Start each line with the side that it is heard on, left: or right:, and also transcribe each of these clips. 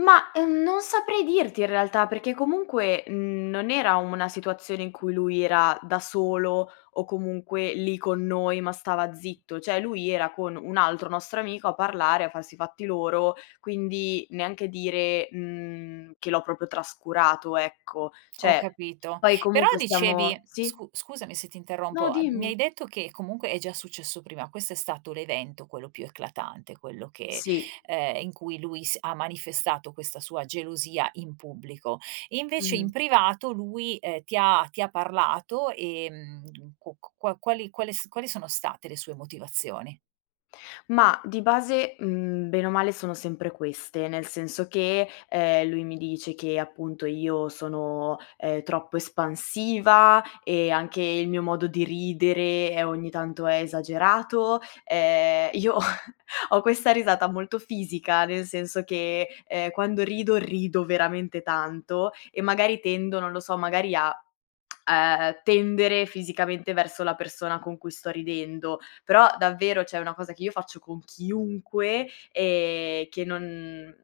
left: Ma, ehm, non saprei dirti in realtà, perché comunque, n non era una situazione in cui lui era da solo o comunque lì con noi, ma stava zitto. Cioè, lui era con un altro nostro amico a parlare, a farsi i fatti loro, quindi neanche dire, mhmm, che l'ho proprio trascurato, ecco.
right: Ho
left: Cioè,
right: capito,
left: poi
right: però
left: comunque
right: dicevi,
left: stiamo sì?
right: scu scusami se ti
left: No,
right: interrompo, a mi hai
left: dimmi.
right: detto che comunque è già successo prima, questo è stato l'evento quello più eclatante, quello che
left: Sì.
right: ehm, in cui lui s ha manifestato questa sua gelosia in pubblico. Invece in
left: Mh-mh.
right: privato lui ehm, ti ha ti ha parlato ehm, qu q qua quali quali s quali sono state le sue motivazioni?
left: Ma di base, mhmm, bene o male sono sempre queste, nel senso che, ehm, lui mi dice che appunto io sono, ehm, troppo espansiva e anche il mio modo di ridere è ogni tanto è esagerato. Ehm, io ho questa risata molto fisica, nel senso che ehm, quando rido, rido veramente tanto e magari tendo, non lo so, magari a, ehm, tendere fisicamente verso la persona con cui sto ridendo. Però davvero cioè una cosa che io faccio con chiunque e che non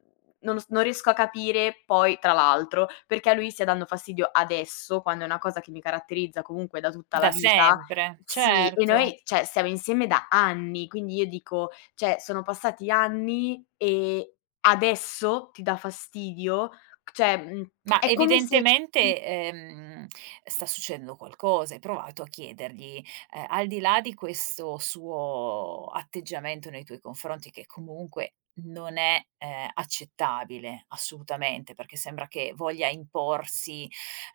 left: non s non riesco a capire poi, tra l'altro, perché a lui stia dando fastidio adesso quando è una cosa che mi caratterizza comunque da tutta
right: Da
left: la vita,
right: sempre,
left: sì, e
right: certo.
left: noi, cioè stiamo insieme da anni. Quindi io dico: "Cioè, sono passati anni e adesso, ti dà fastidio." Cioè, mhmm,
right: Ma
left: è come se mh
right: evidentemente, ehm, sta succedendo qualcosa, hai provato a chiedergli? Ehm, al di là di questo suo atteggiamento nei tuoi confronti che comunque non è ehm accettabile, assolutamente, perché sembra che voglia imporsi,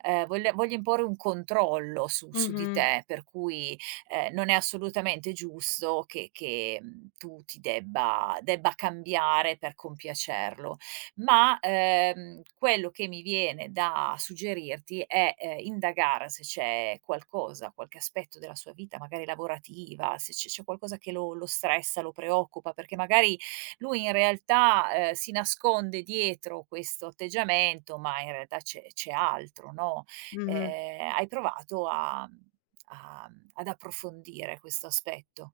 right: ehm, voglia voglia imporre un controllo su su di
left: Mh-mh.
right: te, per cui ehm, non è assolutamente giusto che che tu ti debba debba cambiare per compiacerlo. Ma ehm quello che mi viene da suggerirti è ehm, indagare se c'è qualcosa, qualche aspetto della sua vita, magari lavorativa, se c c'è qualcosa che lo lo stressa, lo preoccupa, perché magari lui in realtà ehm, si nasconde dietro questo atteggiamento, ma in realtà c'è c'è altro, no.
left: Mh-mh.
right: Eh, hai provato a a mhmm, ad approfondire questo aspetto?